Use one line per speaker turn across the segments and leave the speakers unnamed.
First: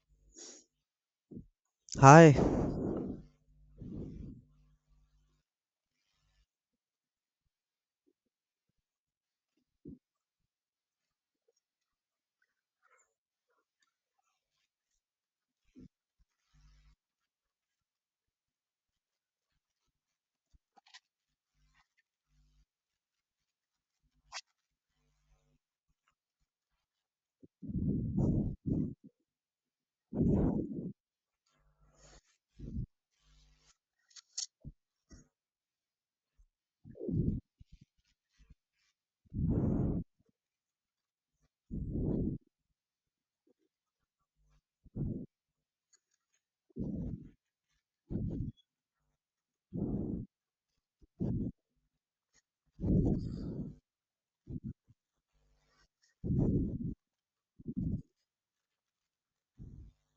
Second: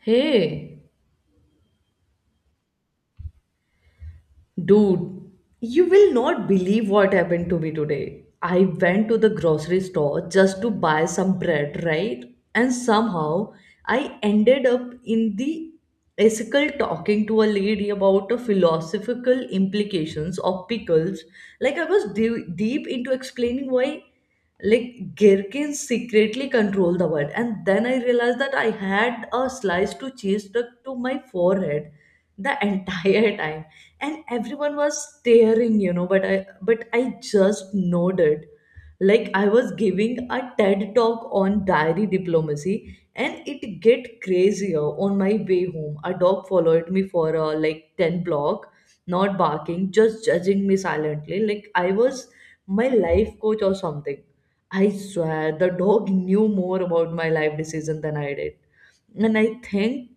Hey,
Hi.
dude, you will not believe what happened to me today. I went to the grocery store just to buy some bread, right? And somehow I ended up in the ethical talking to a lady about the philosophical implications of pickles. Like I was deep into explaining why, like gherkins secretly control the world. And then I realized that I had a slice to cheese stuck to my forehead the entire time and everyone was staring, but I just nodded like I was giving a TED talk on diary diplomacy. And it get crazier on my way home. A dog followed me for like 10 block, not barking, just judging me silently. Like I was my life coach or something. I swear the dog knew more about my life decision than I did. And I think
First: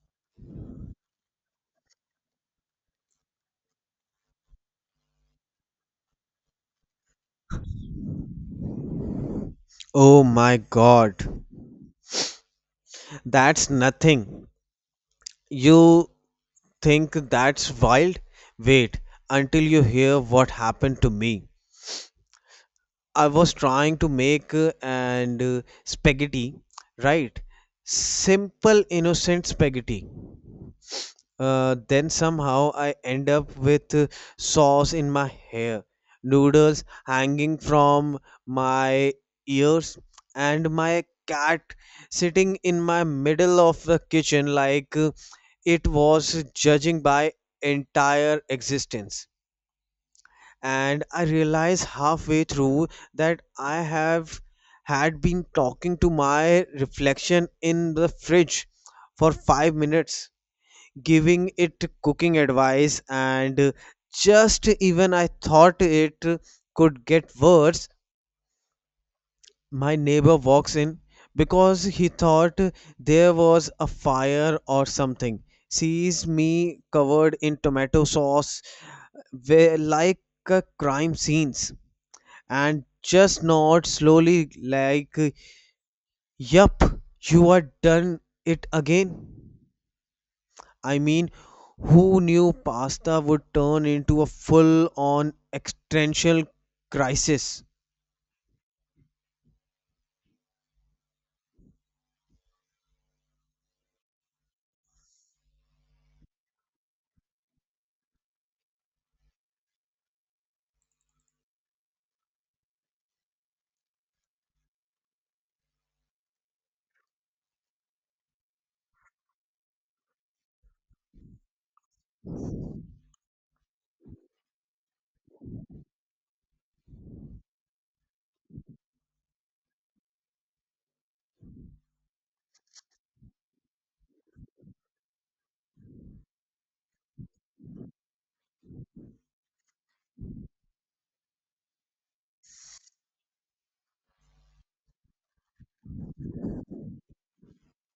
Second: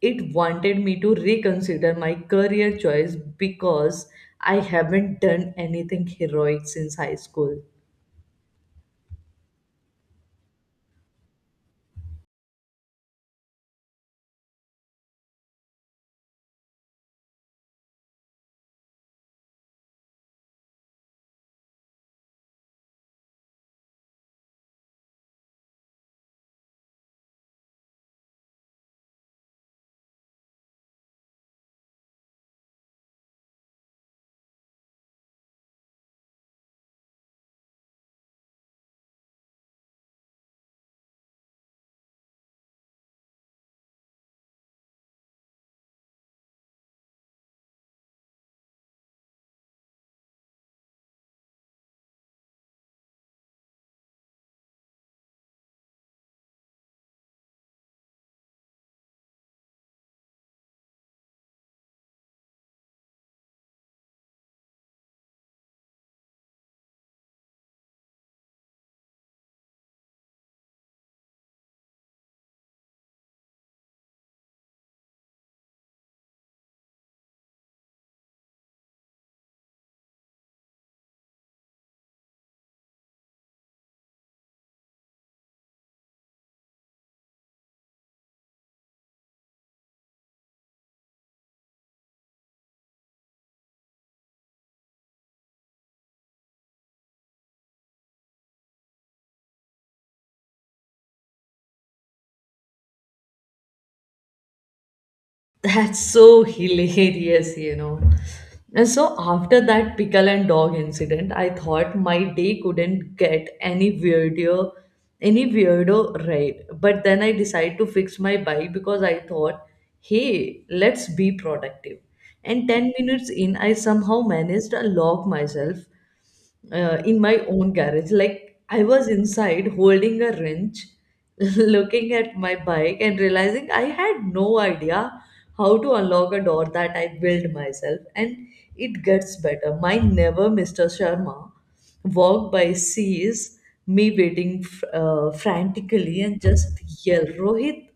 it wanted me to reconsider my career choice because I haven't done anything heroic since high school.
Oh my god. That's nothing. You think that's wild? Wait until you hear what happened to me. I was trying to make and spaghetti, right? Simple innocent spaghetti. Then somehow I end up with sauce in my hair, noodles hanging from my ears, and my cat sitting in my middle of the kitchen like it was judging by entire existence. And I realize halfway through that I have had been talking to my reflection in the fridge for 5 minutes giving it cooking advice and just even I thought it could get worse, my neighbor walks in because he thought there was a fire or something. Sees me covered in tomato sauce, where like a crime scenes, and just nods slowly like, "Yup, you are done it again." I mean, who knew pasta would turn into a full on existential crisis?
That's so hilarious, And so after that pickle and dog incident, I thought my day couldn't get any weirder, right. But then I decided to fix my bike because I thought, hey, let's be productive. And 10 minutes in, I somehow managed to lock myself in my own garage. Like I was inside holding a wrench, looking at my bike and realizing I had no idea how to unlock a door that I built myself. And it gets better. My never Mr. Sharma walked by, sees me waiting frantically, and just yell, Rohit.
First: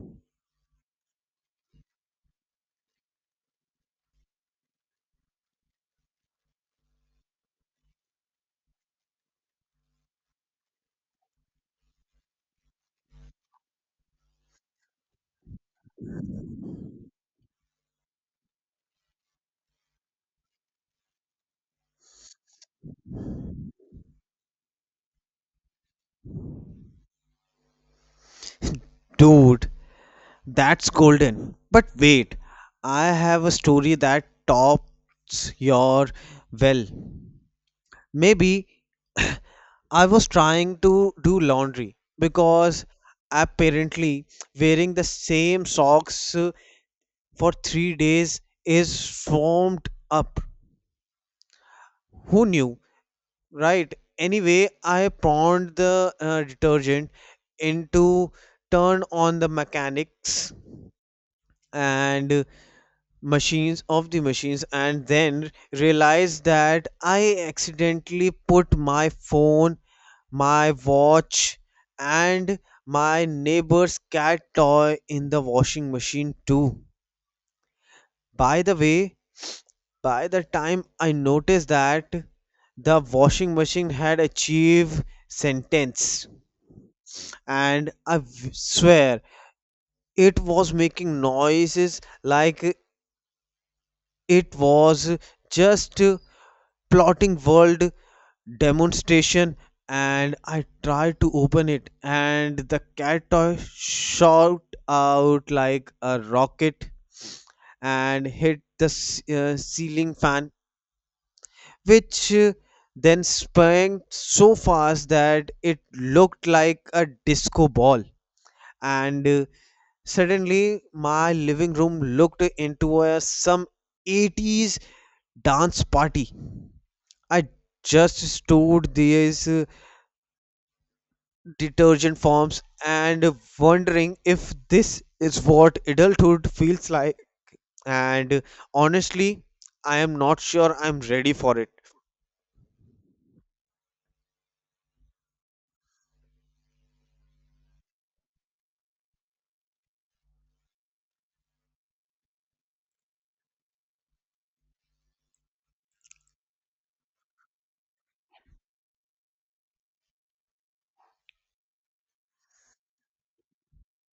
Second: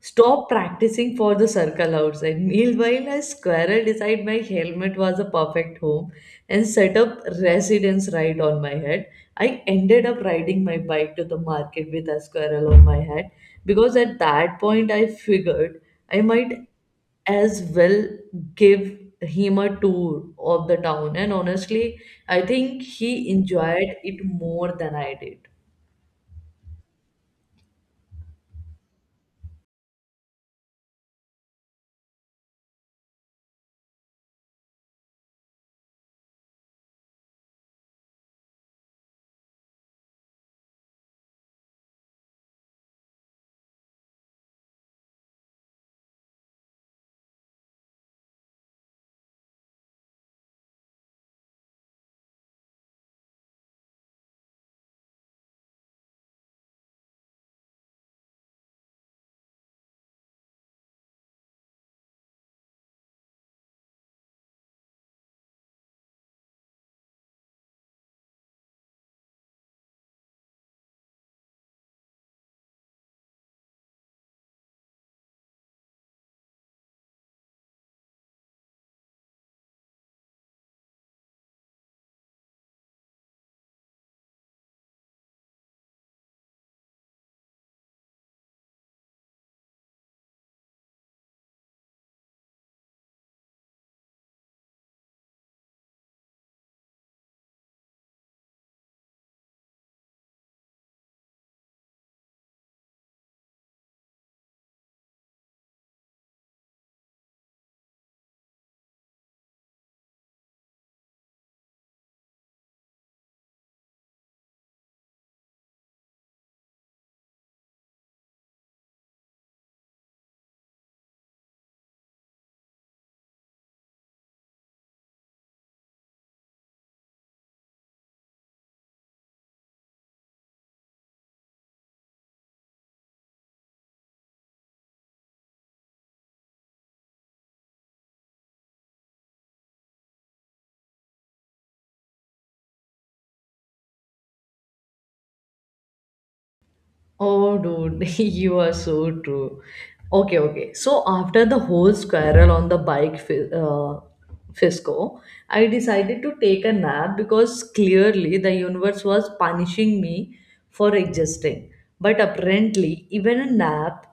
Stop practicing for the circle outside. Meanwhile, a squirrel decided my helmet was a perfect home and set up residence right on my head. I ended up riding my bike to the market with a squirrel on my head because at that point I figured I might as well give him a tour of the town. And honestly, I think he enjoyed it more than I did.
Dude, that's golden. But wait, I have a story that tops your well. Maybe I was trying to do laundry because apparently wearing the same socks for 3 days is formed up. Who knew? Right. Anyway, I pawned the detergent into turn on the mechanics and machines of the machines and then realized that I accidentally put my phone, my watch and my neighbor's cat toy in the washing machine too. By the way, by the time I noticed that the washing machine had achieved sentence and I swear it was making noises like it was just plotting world demonstration and I tried to open it and the cat toy shot out like a rocket and hit the ceiling fan which then sprang so fast that it looked like a disco ball and suddenly, my living room looked into a some 80s dance party. I just stored these detergent forms and wondering if this is what adulthood feels like. And Honestly, I am not sure I'm ready for it.
Oh, dude, you are so true. Okay. So after the whole squirrel on the bike fiasco, I decided to take a nap because clearly the universe was punishing me for existing. But apparently, even a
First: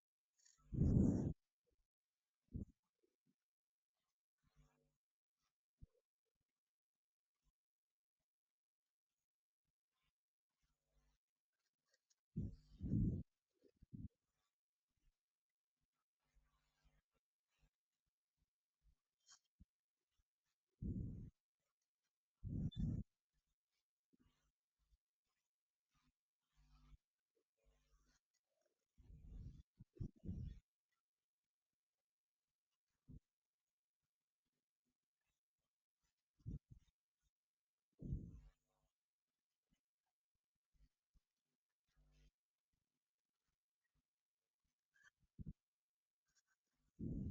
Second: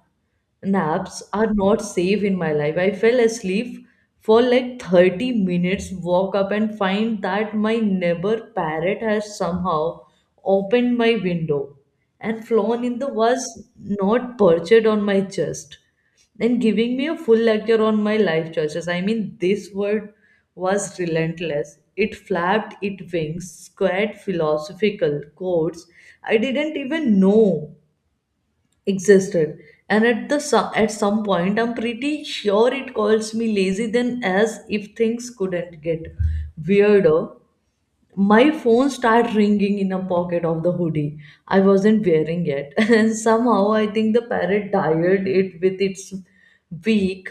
naps are not safe in my life. I fell asleep for like 30 minutes, woke up and find that my neighbor parrot has somehow opened my window and flown in the was not perched on my chest and giving me a full lecture on my life choices. I mean, this word was relentless. It flapped its wings, squared philosophical quotes I didn't even know existed. And at some point I'm pretty sure it calls me lazy. Then, as if things couldn't get weirder, my phone started ringing in a pocket of the hoodie I wasn't wearing it. And somehow I think the parrot tired it with its beak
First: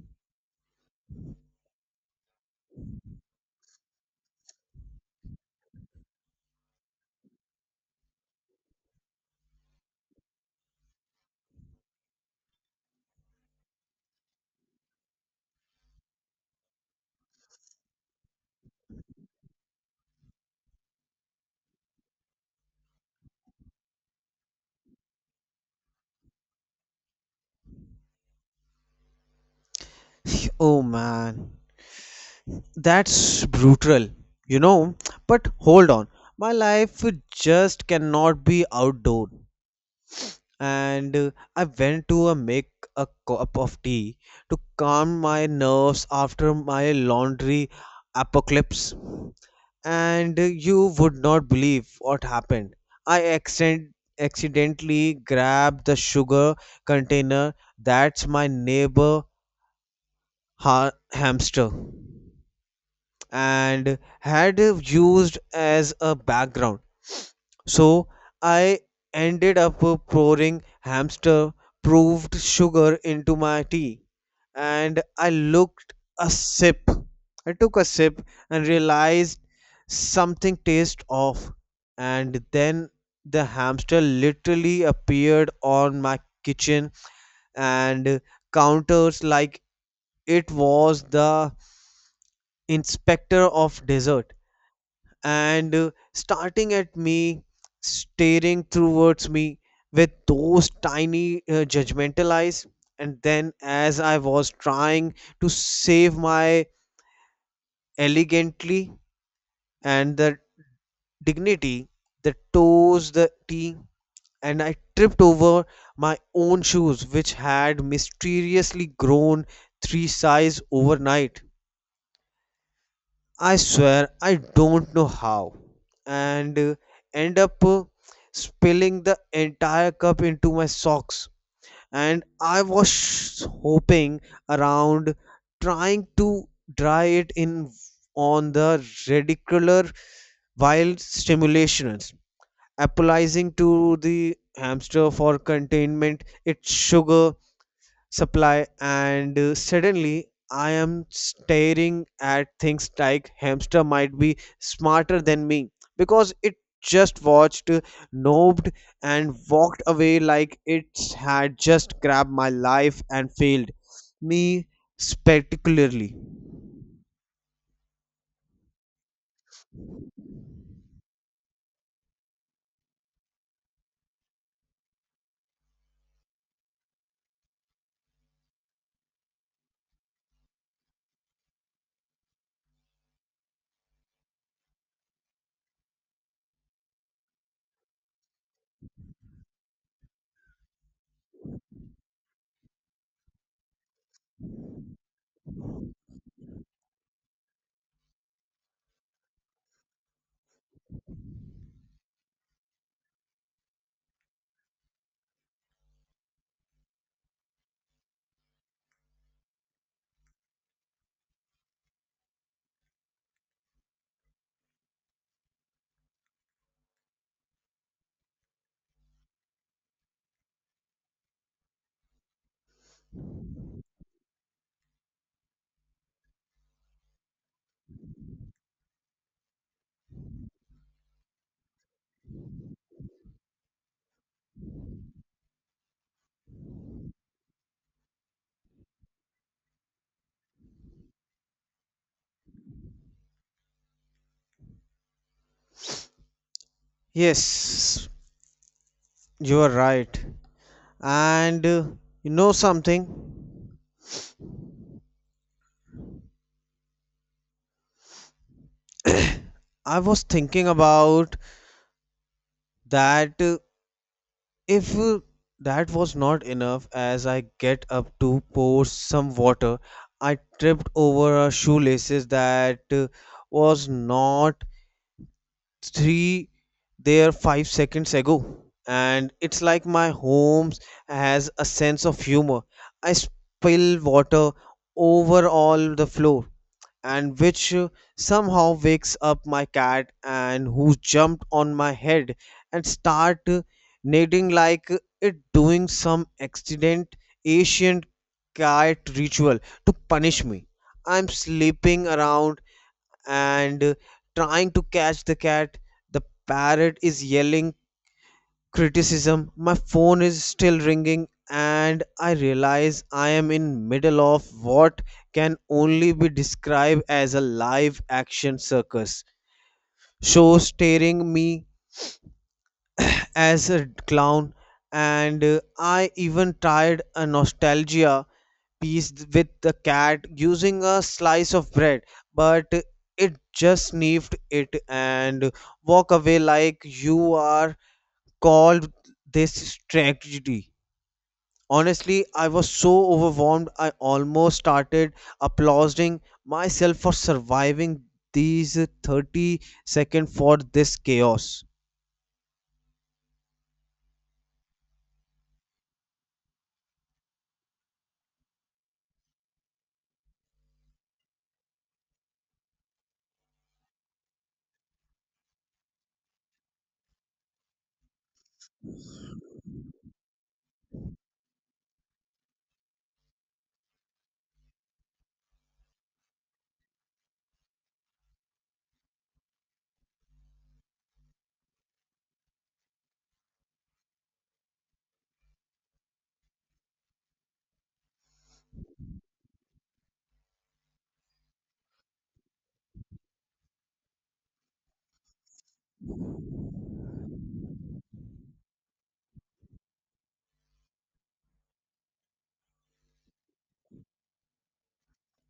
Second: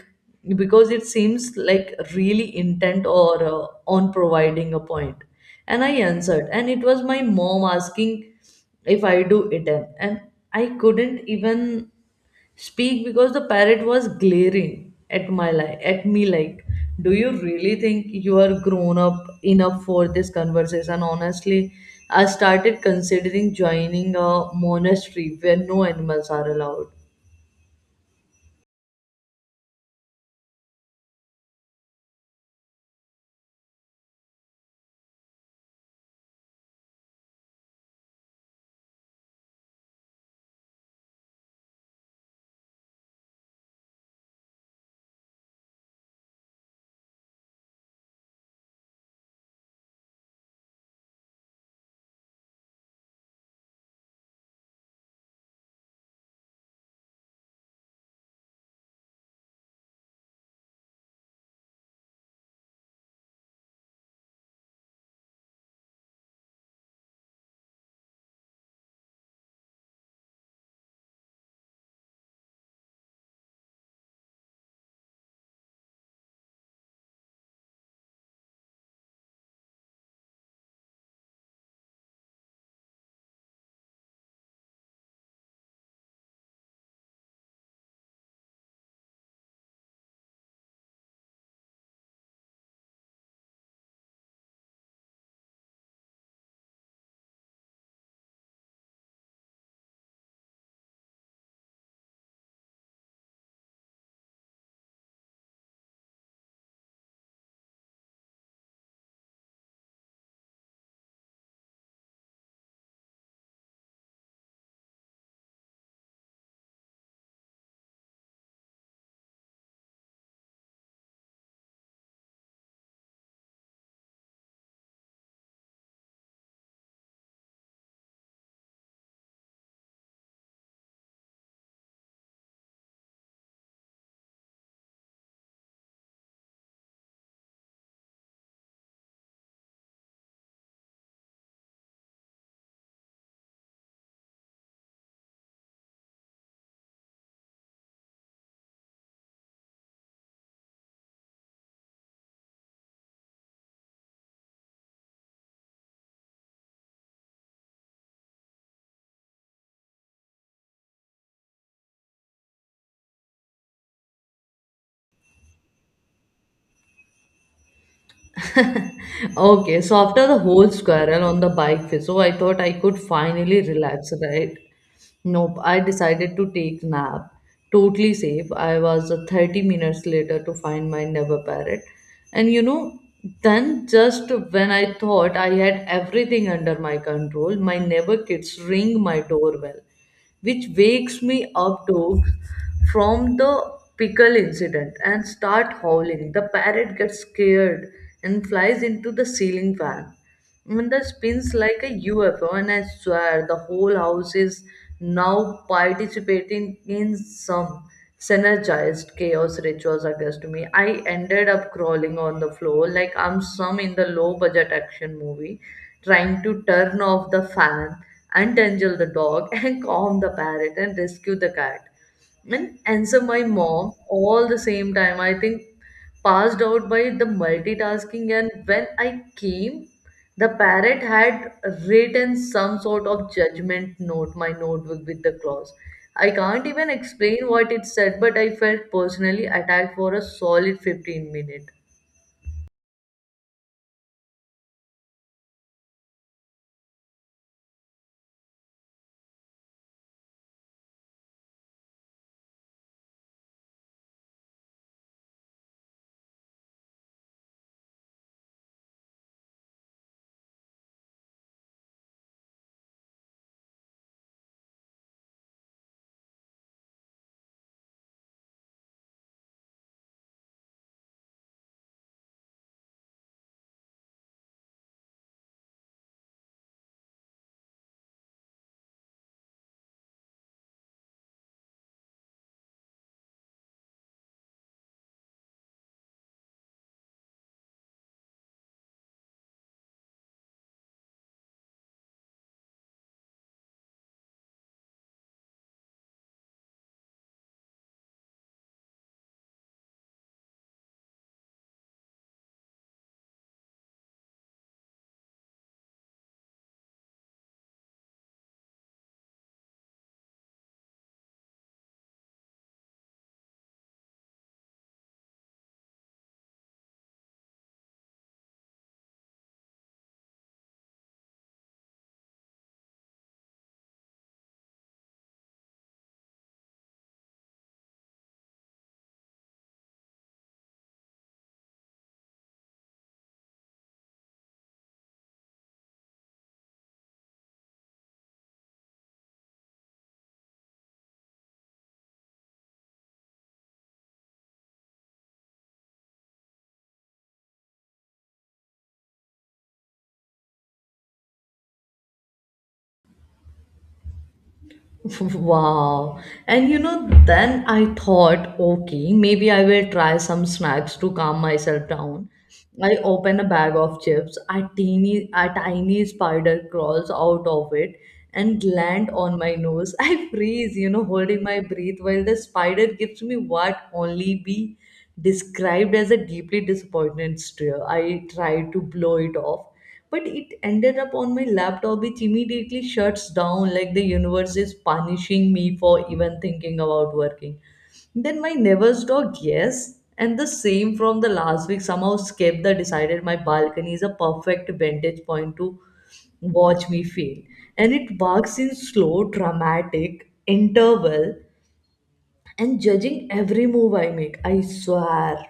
because it seems like really intent or on providing a point. And I answered and it was my mom asking if I do it. And I couldn't even speak because the parrot was glaring at at me like, do you really think you are grown up enough for this conversation? Honestly, I started considering joining a monastery where no animals are allowed.
Oh man, that's brutal, you know. But hold on, my life just cannot be outdoor. And I went to make a cup of tea to calm my nerves after my laundry apocalypse. And You would not believe what happened. I accidentally grabbed the sugar container that's my neighbor hamster and had used as a background so I ended up pouring hamster proved sugar into my tea and I looked a sip. I took a sip and realized something tastes off and then the hamster literally appeared on my kitchen and counters like it was the inspector of dessert and starting at me, staring towards me with those tiny judgmental eyes. And then, as I was trying to save my elegantly and the dignity, the toes, the tea, and I tripped over my own shoes, which had mysteriously grown three size overnight. I swear I don't know how, and end up spilling the entire cup into my socks. And I was hoping around, trying to dry it in on the radicular while stimulations, apologizing to the hamster for containment, its sugar, supply and suddenly I am staring at things like hamster might be smarter than me because it just watched nobbed and walked away like it had just grabbed my life and failed me spectacularly.
Okay, so after the whole squirrel on the bike fizzle, I thought I could finally relax, right? Nope, I decided to take nap. Totally safe. I was 30 minutes later to find my never parrot. And then just when I thought I had everything under my control, my neighbor kids ring my doorbell which wakes me up dogs from the pickle incident and start howling. The parrot gets scared and flies into the ceiling fan. And the spins like a UFO, and I swear the whole house is now participating in some synergized chaos rituals against me. I ended up crawling on the floor like I'm some in the low budget action movie, trying to turn off the fan, untangle the dog, and calm the parrot and rescue the cat and answer my mom all the same time. I think passed out by the multitasking. And when I came, the parrot had written some sort of judgment note my notebook with the clause. I can't even explain what it said but I felt personally attacked for a solid 15 minutes.
Yes, you are right and you know something, I was thinking about that. If that was not enough, as I get up to pour some water, I tripped over a shoelaces that was not three there 5 seconds ago. And it's like my homes has a sense of humor. I spill water over all the floor and which somehow wakes up my cat and who jumped on my head and start neigh like it doing some accident ancient cat ritual to punish me. I'm sleeping around and trying to catch the cat, the parrot is yelling criticism, my phone is still ringing and I realize I am in middle of what can only be described as a live action circus show staring me as a clown and I even tried a nostalgia piece with the cat using a slice of bread but it just sniffed it and walk away like you are called this tragedy. Honestly, I was so overwhelmed I almost started applauding myself for surviving these 30 seconds for this chaos.
Wow. And then I thought, okay, maybe I will try some snacks to calm myself down. I open a bag of chips, a tiny spider crawls out of it and land on my nose. I freeze, holding my breath while the spider gives me what only be described as a deeply disappointed stare. I try to blow it off but it ended up on my laptop which immediately shuts down like the universe is punishing me for even thinking about working. Then my neighbor's dog, yes, and the same from the last week somehow escaped the decided my balcony is a perfect vantage point to watch me fail. And it barks in slow dramatic interval and judging every move I make. I swear,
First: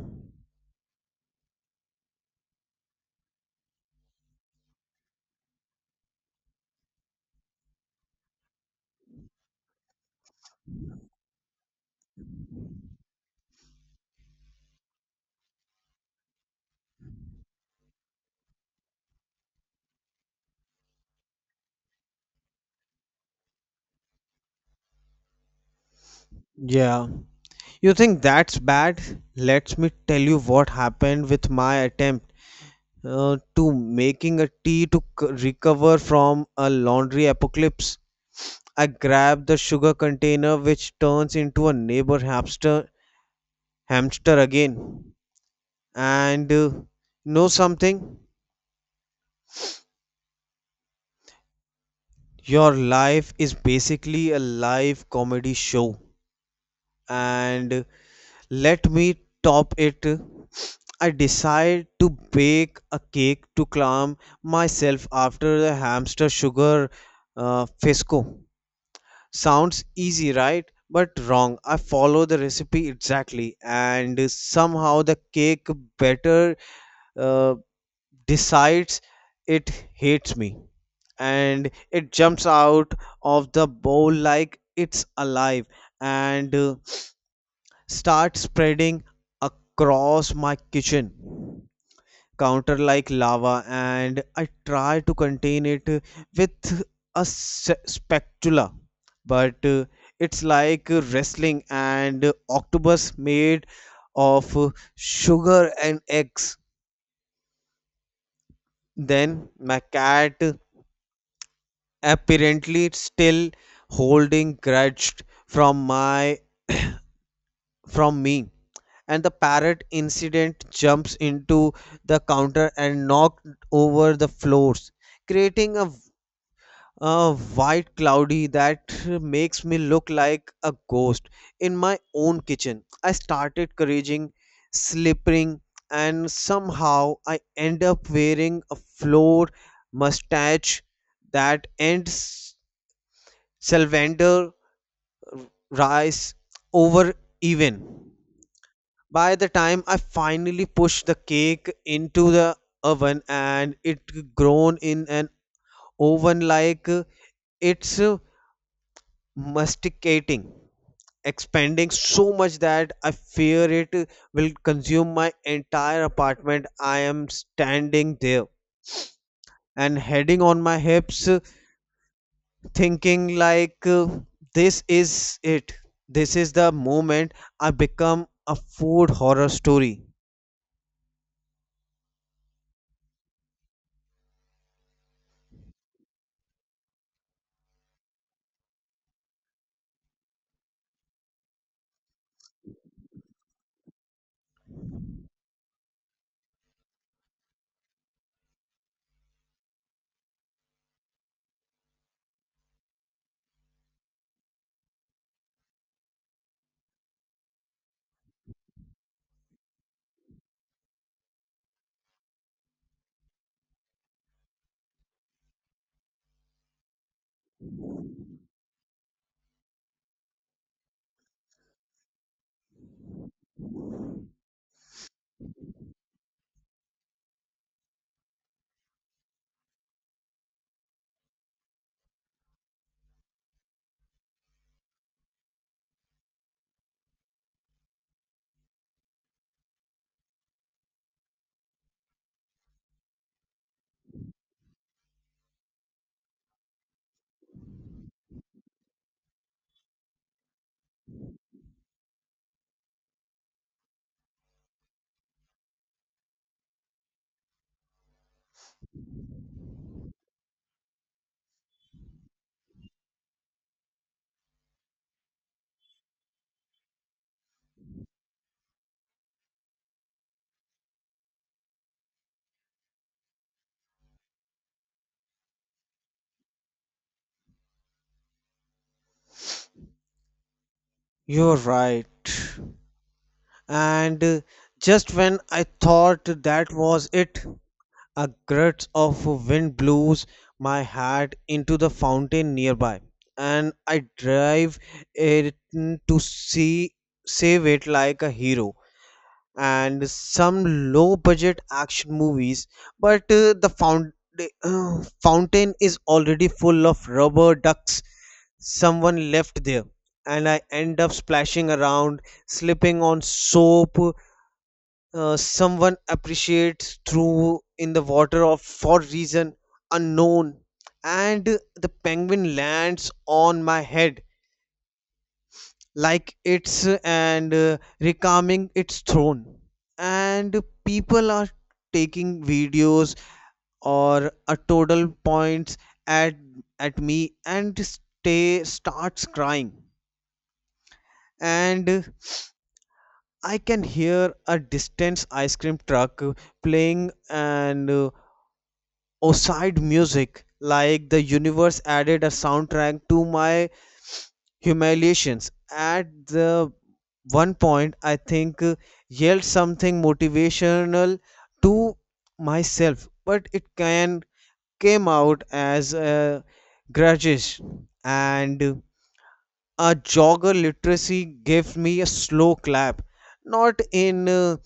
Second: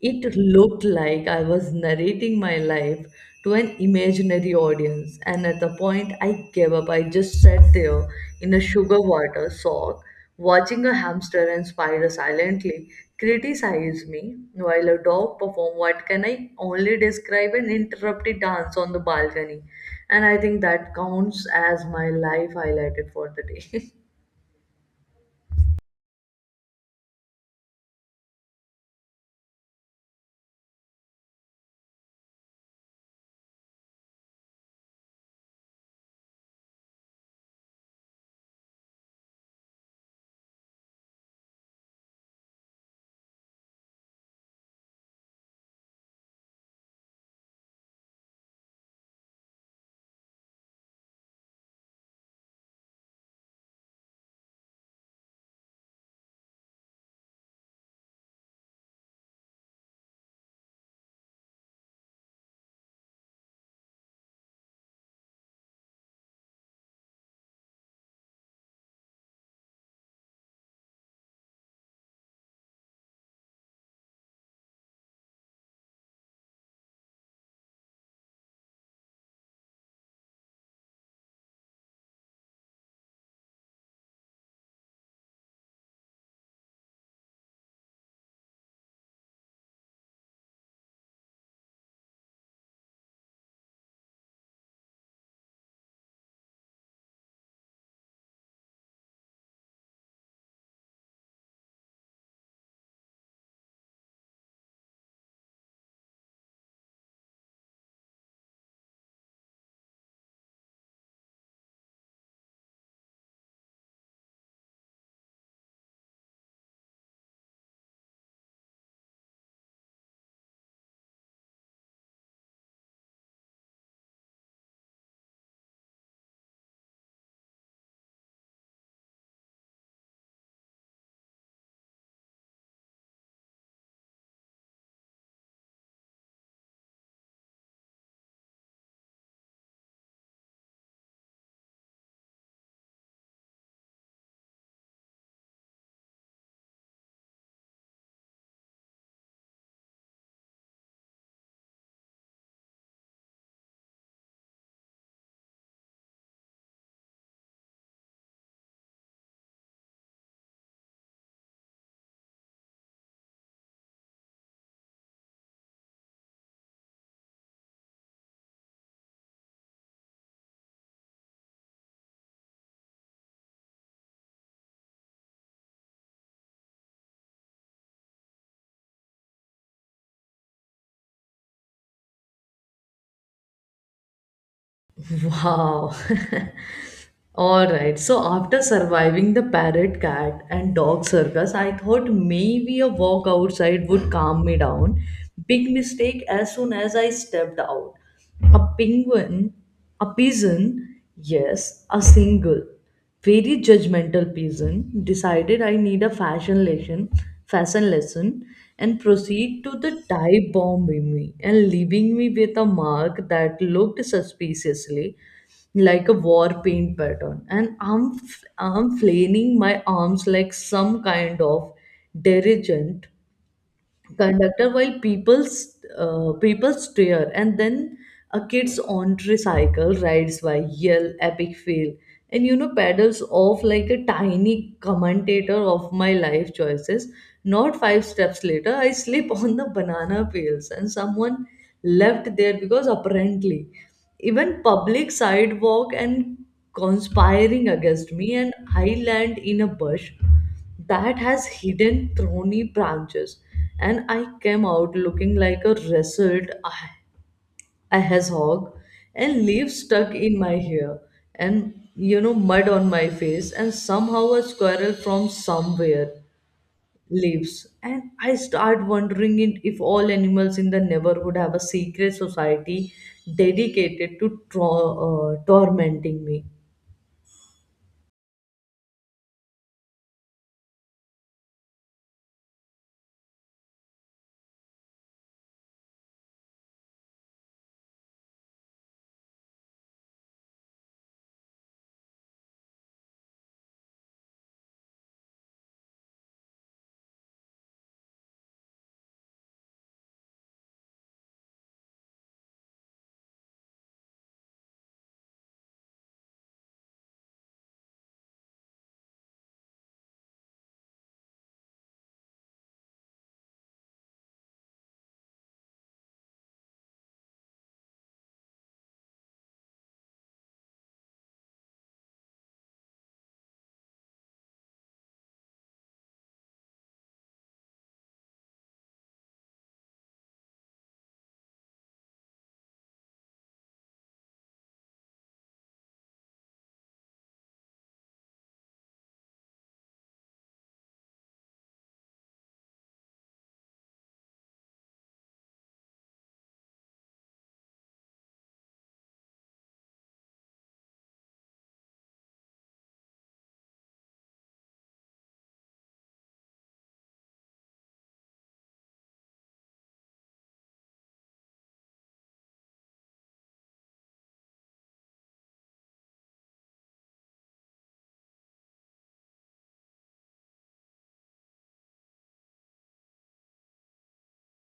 it looked like I was narrating my life to an imaginary audience. And at the point I gave up, I just sat there in a sugar water sock, watching a hamster and spider silently criticize me while a dog performed what can I only describe an interrupted dance on the balcony. And I think that counts as my life highlighted for the day.
Yeah. You think that's bad? Let me tell you what happened with my attempt to making a tea to recover from a laundry apocalypse. I grabbed the sugar container which turns into a neighbor hamster again. And Know something? Your life is basically a live comedy show, and let me top it. I decide to bake a cake to calm myself after the hamster sugar fiasco. Sounds easy, right? But wrong. I follow the recipe exactly, and somehow the cake better. Uh, Decides it hates me and it jumps out of the bowl like it's alive and starts spreading across my kitchen counter like lava and I try to contain it with a spatula but it's like wrestling and octopus made of sugar and eggs. Then my cat apparently still holding grudged from me and the parrot incident jumps into the counter and knocked over the floors creating a white cloudy that makes me look like a ghost in my own kitchen. I started couraging slipping and somehow I end up wearing a floor mustache that ends salvander rice over even. By the time I finally pushed the cake into the oven and it grown in an oven like it's masticating, expanding so much that I fear it will consume my entire apartment. I am standing there and heading on my hips thinking like this is it. This is the moment I become a food horror story.
Wow. All right. So after surviving the parrot, cat, and dog circus, I thought maybe a walk outside would calm me down. Big mistake as soon as I stepped out. A penguin, a pigeon, yes, a single very judgmental person decided I need a fashion lesson, fashion lesson, and proceed to the dive bomb in me and leaving me with a mark that looked suspiciously like a war paint pattern. And I'm flailing my arms like some kind of detergent conductor while people stare. And then a kid's on tricycle rides by, yell epic fail, and paddles off like a tiny commentator of my life choices. Not five steps later I slip on the banana peels and someone left there because apparently even public sidewalk and conspiring against me. And I land in a bush that has hidden thorny branches. And I came out looking like a wrestled ahas hog and leaves stuck in my hair and, mud on my face and somehow a squirrel from somewhere leaves. And I start wondering if all animals in the neighborhood have a secret society dedicated to tormenting me.
You're right and just when I thought that was it, a gust of wind blows my hat into the fountain nearby and I drive it to see save it like a hero and some low budget action movies but fountain is already full of rubber ducks someone left there and I end up splashing around slipping on soap, someone appreciates through in the water of for reason unknown and the penguin lands on my head like it's and reclaiming its throne and people are taking videos or a total points at at me and stay starts crying and I can hear a distant ice cream truck playing and outside music like the universe added a soundtrack to my humiliations. At the one point, I think yelled something motivational to myself, but it can came out as a grudges and a jogger literacy gave me a slow clap not in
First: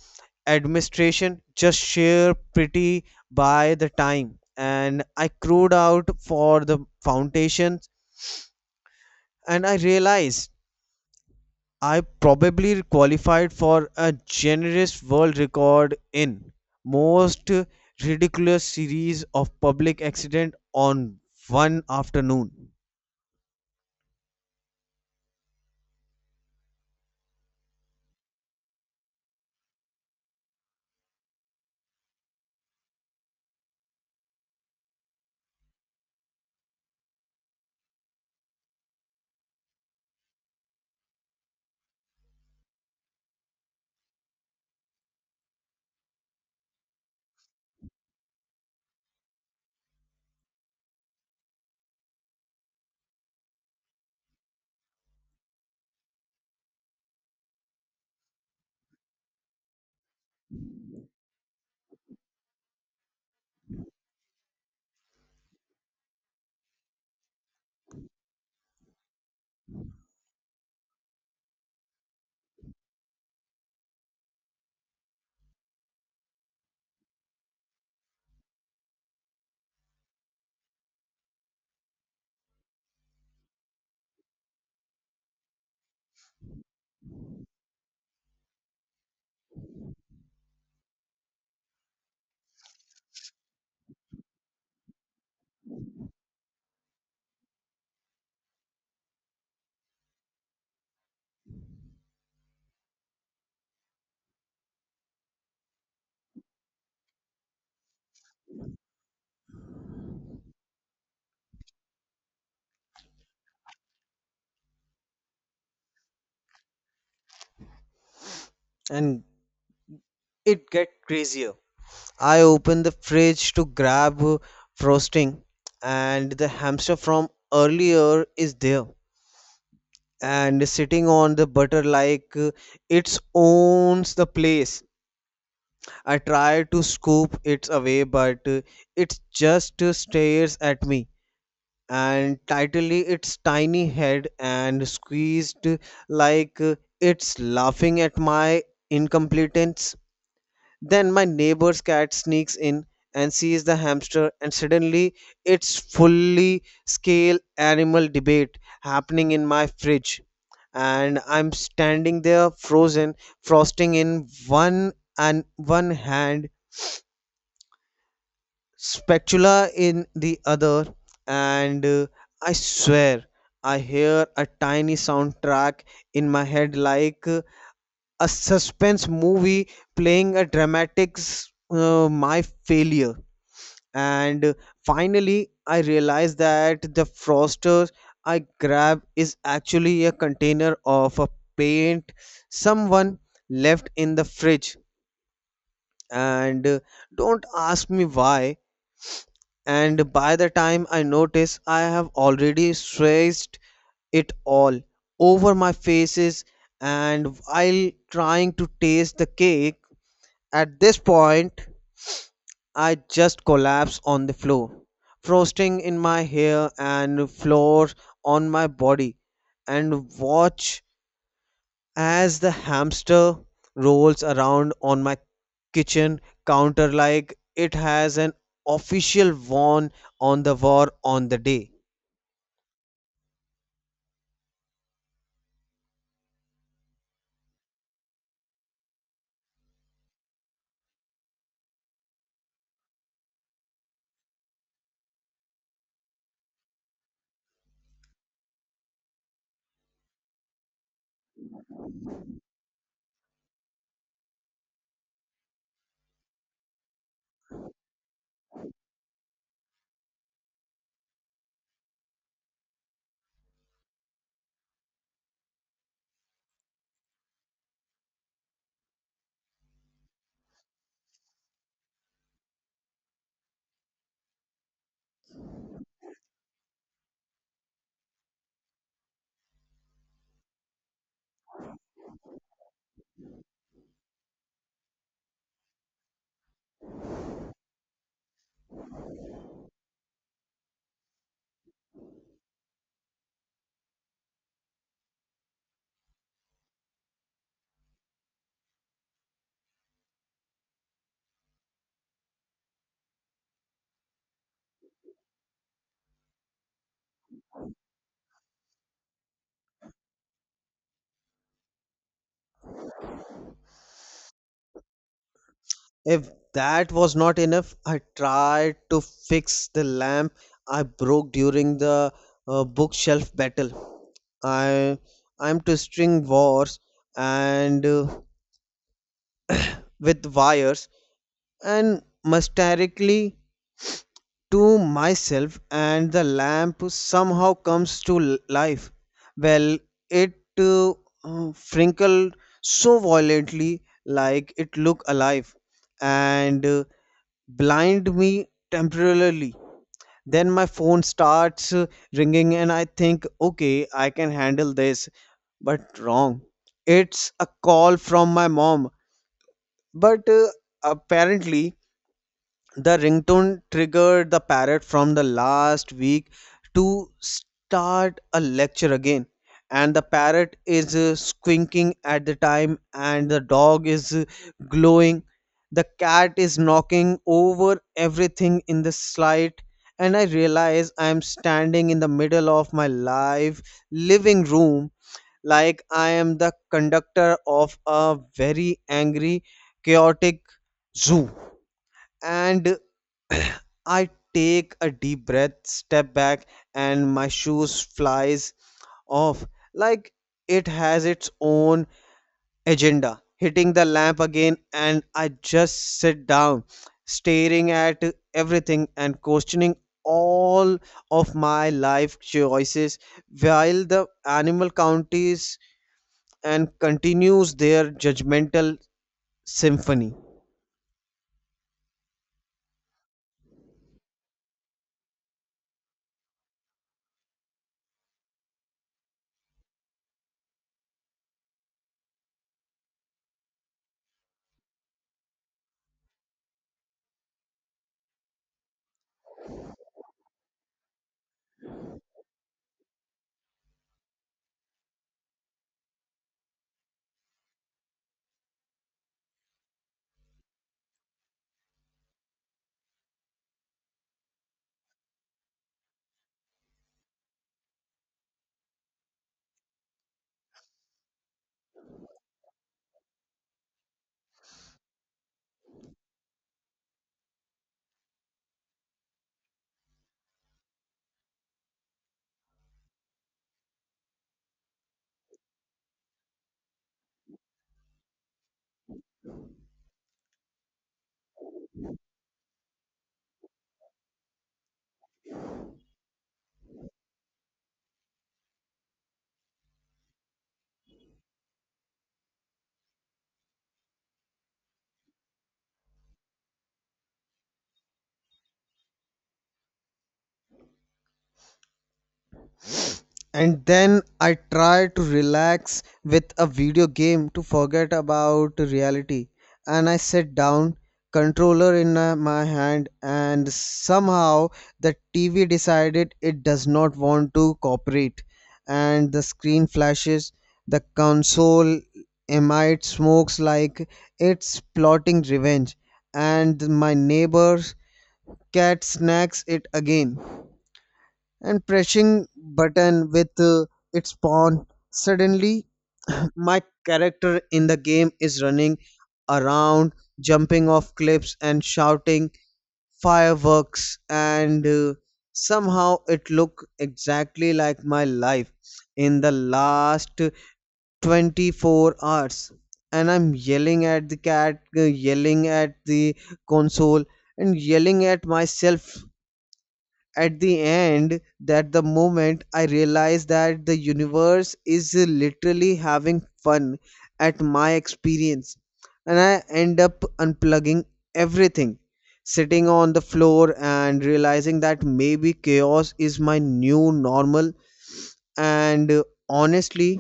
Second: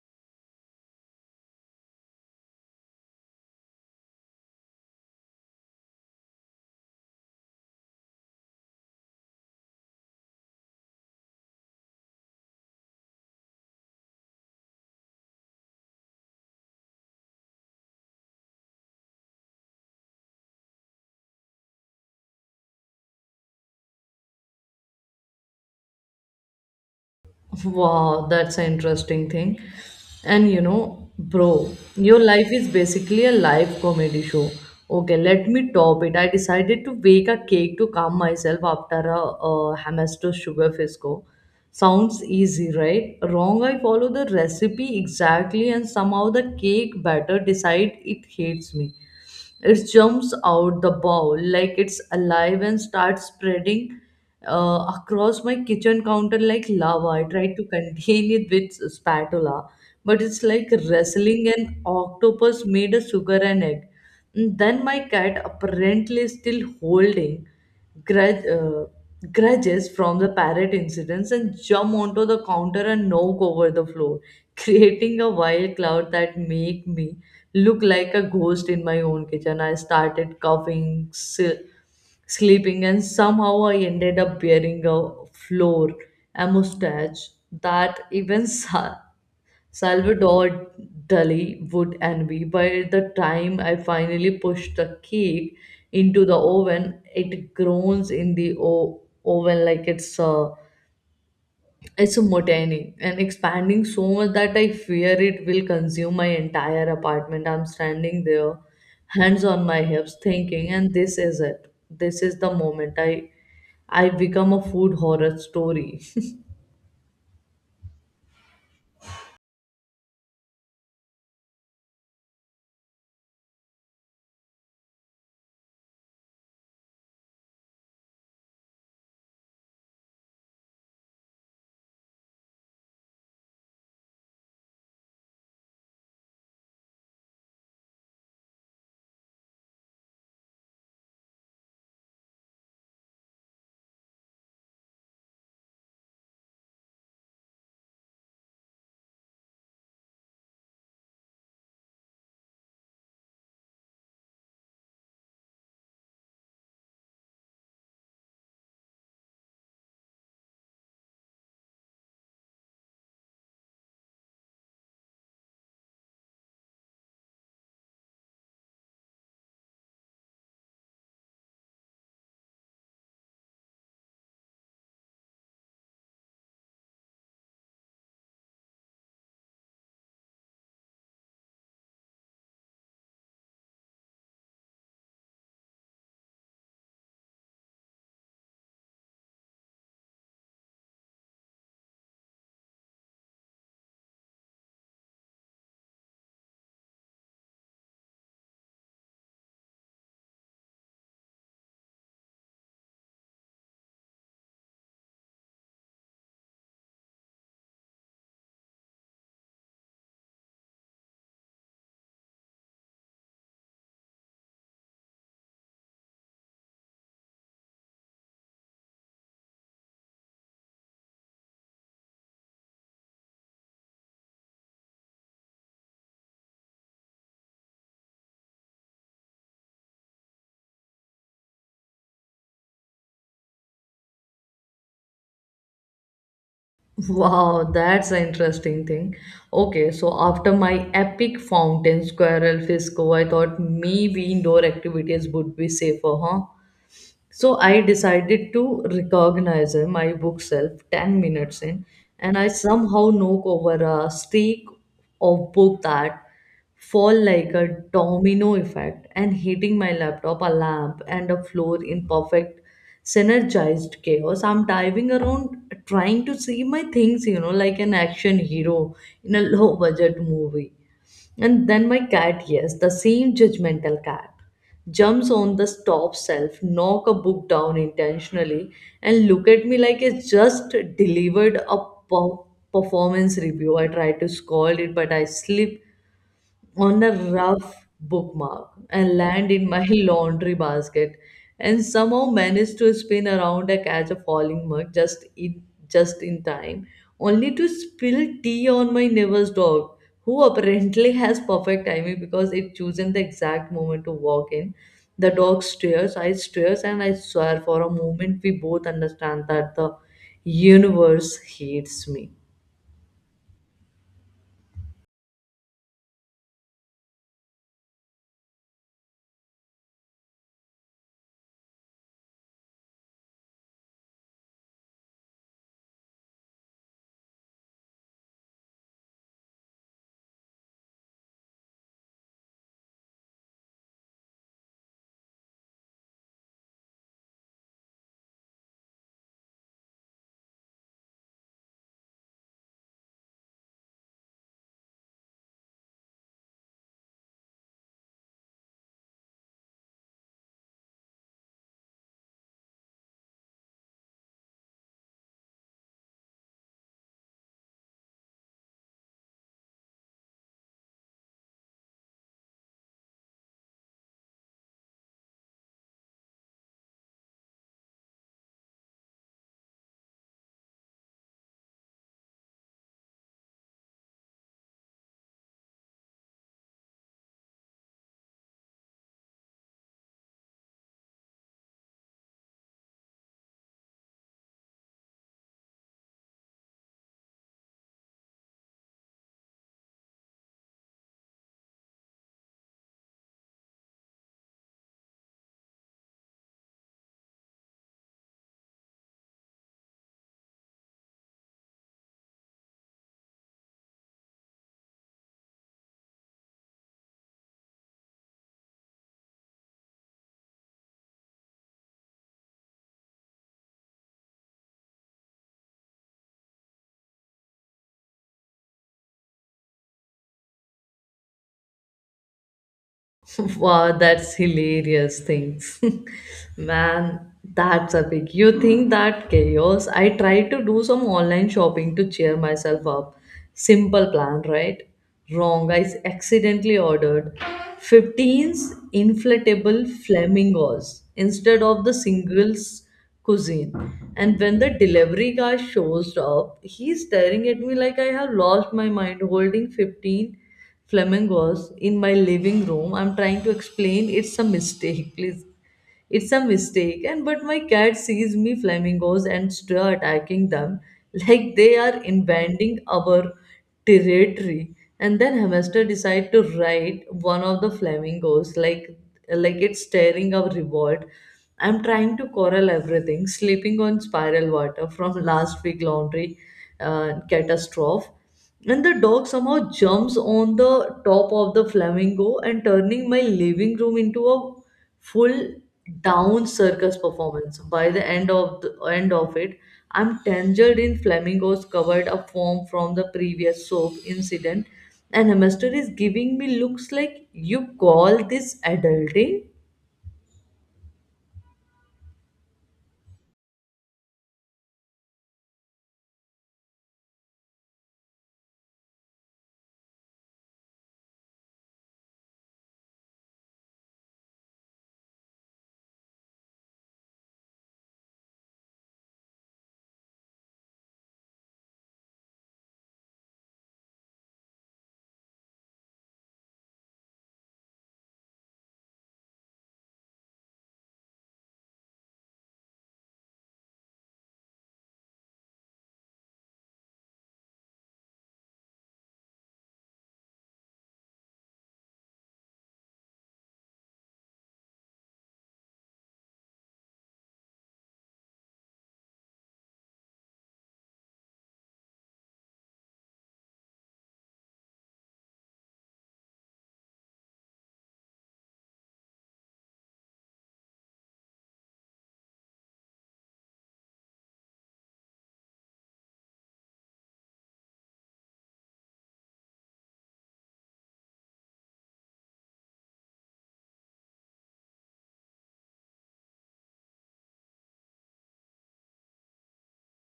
administration just sheer pretty by the time and I crowed out for the foundations and I realized I probably qualified for a generous world record in most ridiculous series of public accident on one afternoon.
Wow, that's an interesting thing. And bro, your life is basically a live comedy show. Okay, let me top it. I decided to bake a cake to calm myself after a hamster sugar fisco. Sounds easy, right? Wrong, I follow the recipe exactly, and somehow the cake batter decide it hates me. It jumps out the bowl like it's alive and starts spreading across my kitchen counter like lava. I tried to contain it with spatula, but it's like wrestling an octopus made of sugar and egg. And then my cat, apparently still holding grudge, uh, grudges from the parrot incidents, and jump onto the counter and knock over the floor, creating a wild cloud that make me look like a ghost in my own kitchen. I started sleeping, and somehow I ended up bearing a floor, a mustache that even Salvador Dali would envy. By the time I finally pushed the cake into the oven, it groans in the oven like it's a mutiny and expanding so much that I fear it will consume my entire apartment. I'm standing there, hands on my hips, thinking, and this is it. This is the moment I become a food horror story.
And it get crazier. I opened the fridge to grab frosting and the hamster from earlier is there and sitting on the butter like it owns the place. I try to scoop it away, but it just stares at me and tightly its tiny head and squeezed like it's laughing at my incompetence. Then my neighbor's cat sneaks in and sees the hamster, and suddenly it's fully scale animal debate happening in my fridge. And I'm standing there frozen, frosting in one hand, spatula in the other, and I swear I hear a tiny soundtrack in my head like a suspense movie playing a dramatic my failure. And finally, I realize that the froster I grab is actually a container of a paint someone left in the fridge. And don't ask me why, and by the time I notice, I have already stressed it all over my faces. And while trying to taste the cake, at this point, I just collapse on the floor, frosting in my hair and floor on my body, and watch as the hamster rolls around on my kitchen counter like it has an official warrant on the war on the day.
Wow, that's an interesting thing. Okay, so after my epic fountain squirrel fiasco, I thought maybe indoor activities would be safer, huh? So I decided to recognize him, my book self, 10 minutes in, and I somehow knock over a streak of book that fall like a domino effect and hitting my laptop, a lamp, and a floor in perfect synergized chaos. I'm diving around trying to see my things, like an action hero in a low budget movie. And then my cat, yes, the same judgmental cat, jumps on the top shelf, knock a book down intentionally, and look at me like it just delivered a per- performance review. I tried to scold it, but I slip on a rough bookmark and land in my laundry basket and somehow managed to spin around and catch a falling mug just in time, only to spill tea on my neighbor's dog who apparently has perfect timing because it chosen the exact moment to walk in. The dog stares, I stares, and I swear for a moment we both understand that the universe hates me.
If that was not enough, I tried to fix the lamp I broke during the bookshelf battle. I I'm to string wars and with wires and mysteriously to myself and the lamp somehow comes to life, well, it uh, uh, wrinkled so violently like it looked alive and blind me temporarily. Then my phone starts ringing and I think okay I can handle this but wrong, it's a call from my mom but apparently the ringtone triggered the parrot from the last week to start a lecture again and the parrot is squinking at the time and the dog is glowing, the cat is knocking over everything in the slide and I realize I am standing in the middle of my live living room like I am the conductor of a very angry chaotic zoo. And I take a deep breath, step back, and my shoes flies off like it has its own agenda. Hitting the lamp again, and I just sit down, staring at everything and questioning all of my life choices while the animal counties and continues their judgmental symphony.
Wow, that's hilarious things. Man, that's epic. You think that chaos? I tried to do some online shopping to cheer myself up. Simple plan, right? Wrong. I accidentally ordered 15 inflatable flamingos instead of the singles cuisine. And when the delivery guy shows up, he's staring at me like I have lost my mind holding 15 flamingos in my living room. I'm trying to explain it's a mistake, please. It's a mistake, and but my cat sees me flamingos and start attacking them like they are invading our territory. And then hamster decide to ride one of the flamingos like it's staring our reward. I'm trying to corral everything, sleeping on spiral water from last week laundry catastrophe. And the dog somehow jumps on the top of the flamingo and turning my living room into a full down circus performance. By the end of it, I'm tangled in flamingos covered up foam from the previous soap incident, and Hemester is giving me looks like you call this adulting.
And then I try to relax with a video game to forget about reality. And I sit down, controller in my hand, and somehow the TV decided it does not want to cooperate. And the screen flashes, the console emits smokes like it's plotting revenge, and my neighbor's cat snacks it again and pressing button with its pawn. Suddenly my character in the game is running around jumping off cliffs and shouting fireworks and somehow it look exactly like my life in the last 24 hours and I'm yelling at the cat, yelling at the console and yelling at myself at the end that the moment I realized that the universe is literally having fun at my experience, and I end up unplugging everything, sitting on the floor and realizing that maybe chaos is my new normal. And honestly,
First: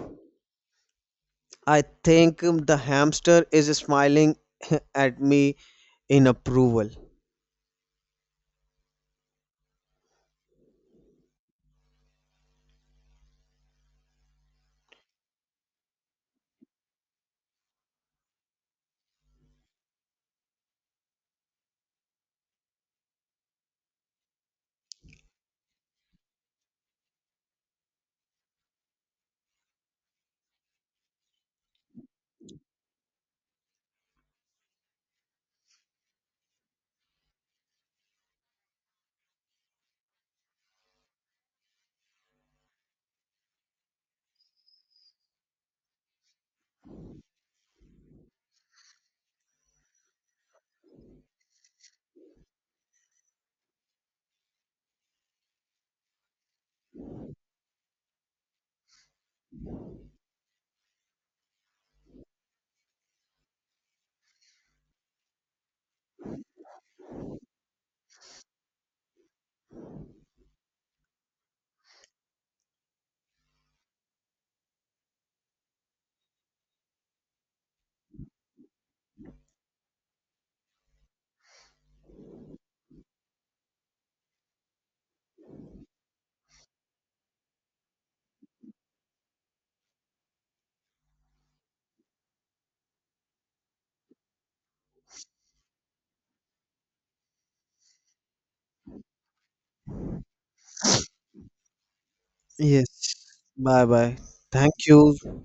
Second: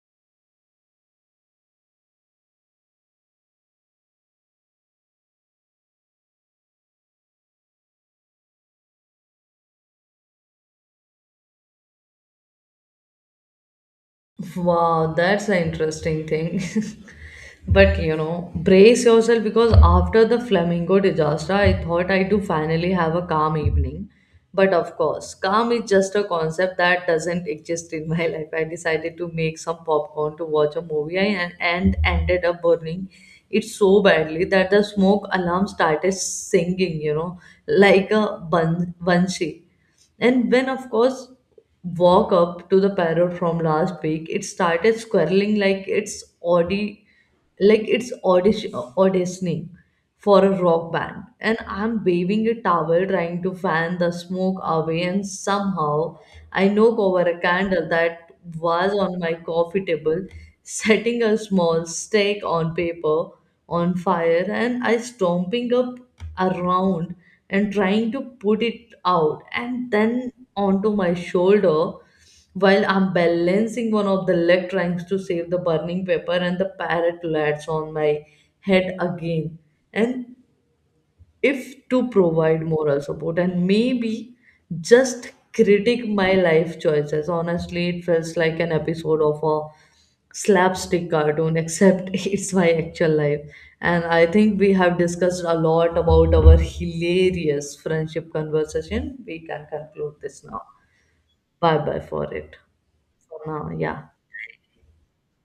I think the hamster is smiling at me in approval.
Wow, that's an interesting thing. But you know, brace yourself because after the flamingo disaster, I thought I do finally have a calm evening. But of course, calm is just a concept that doesn't exist in my life. I decided to make some popcorn to watch a movie and ended up burning it so badly that the smoke alarm started singing, like a banshee. And when, of course, walk up to the parrot from last week, it started squirreling like like auditioning for a rock band. And I'm waving a towel trying to fan the smoke away, and somehow I knock over a candle that was on my coffee table, setting a small stake on paper on fire, and I stomping up around and trying to put it out and then onto my shoulder while I'm balancing one of the leg trying to save the burning paper and the parrot lands on my head again. And if to provide moral support and maybe just critique my life choices. Honestly, it feels like an episode of a slapstick cartoon, except it's my actual life. And I think we have discussed a lot about our hilarious friendship conversation. We can conclude this now. Bye bye for it.
Yes.
For now,
Bye
yeah.
bye. Thank you.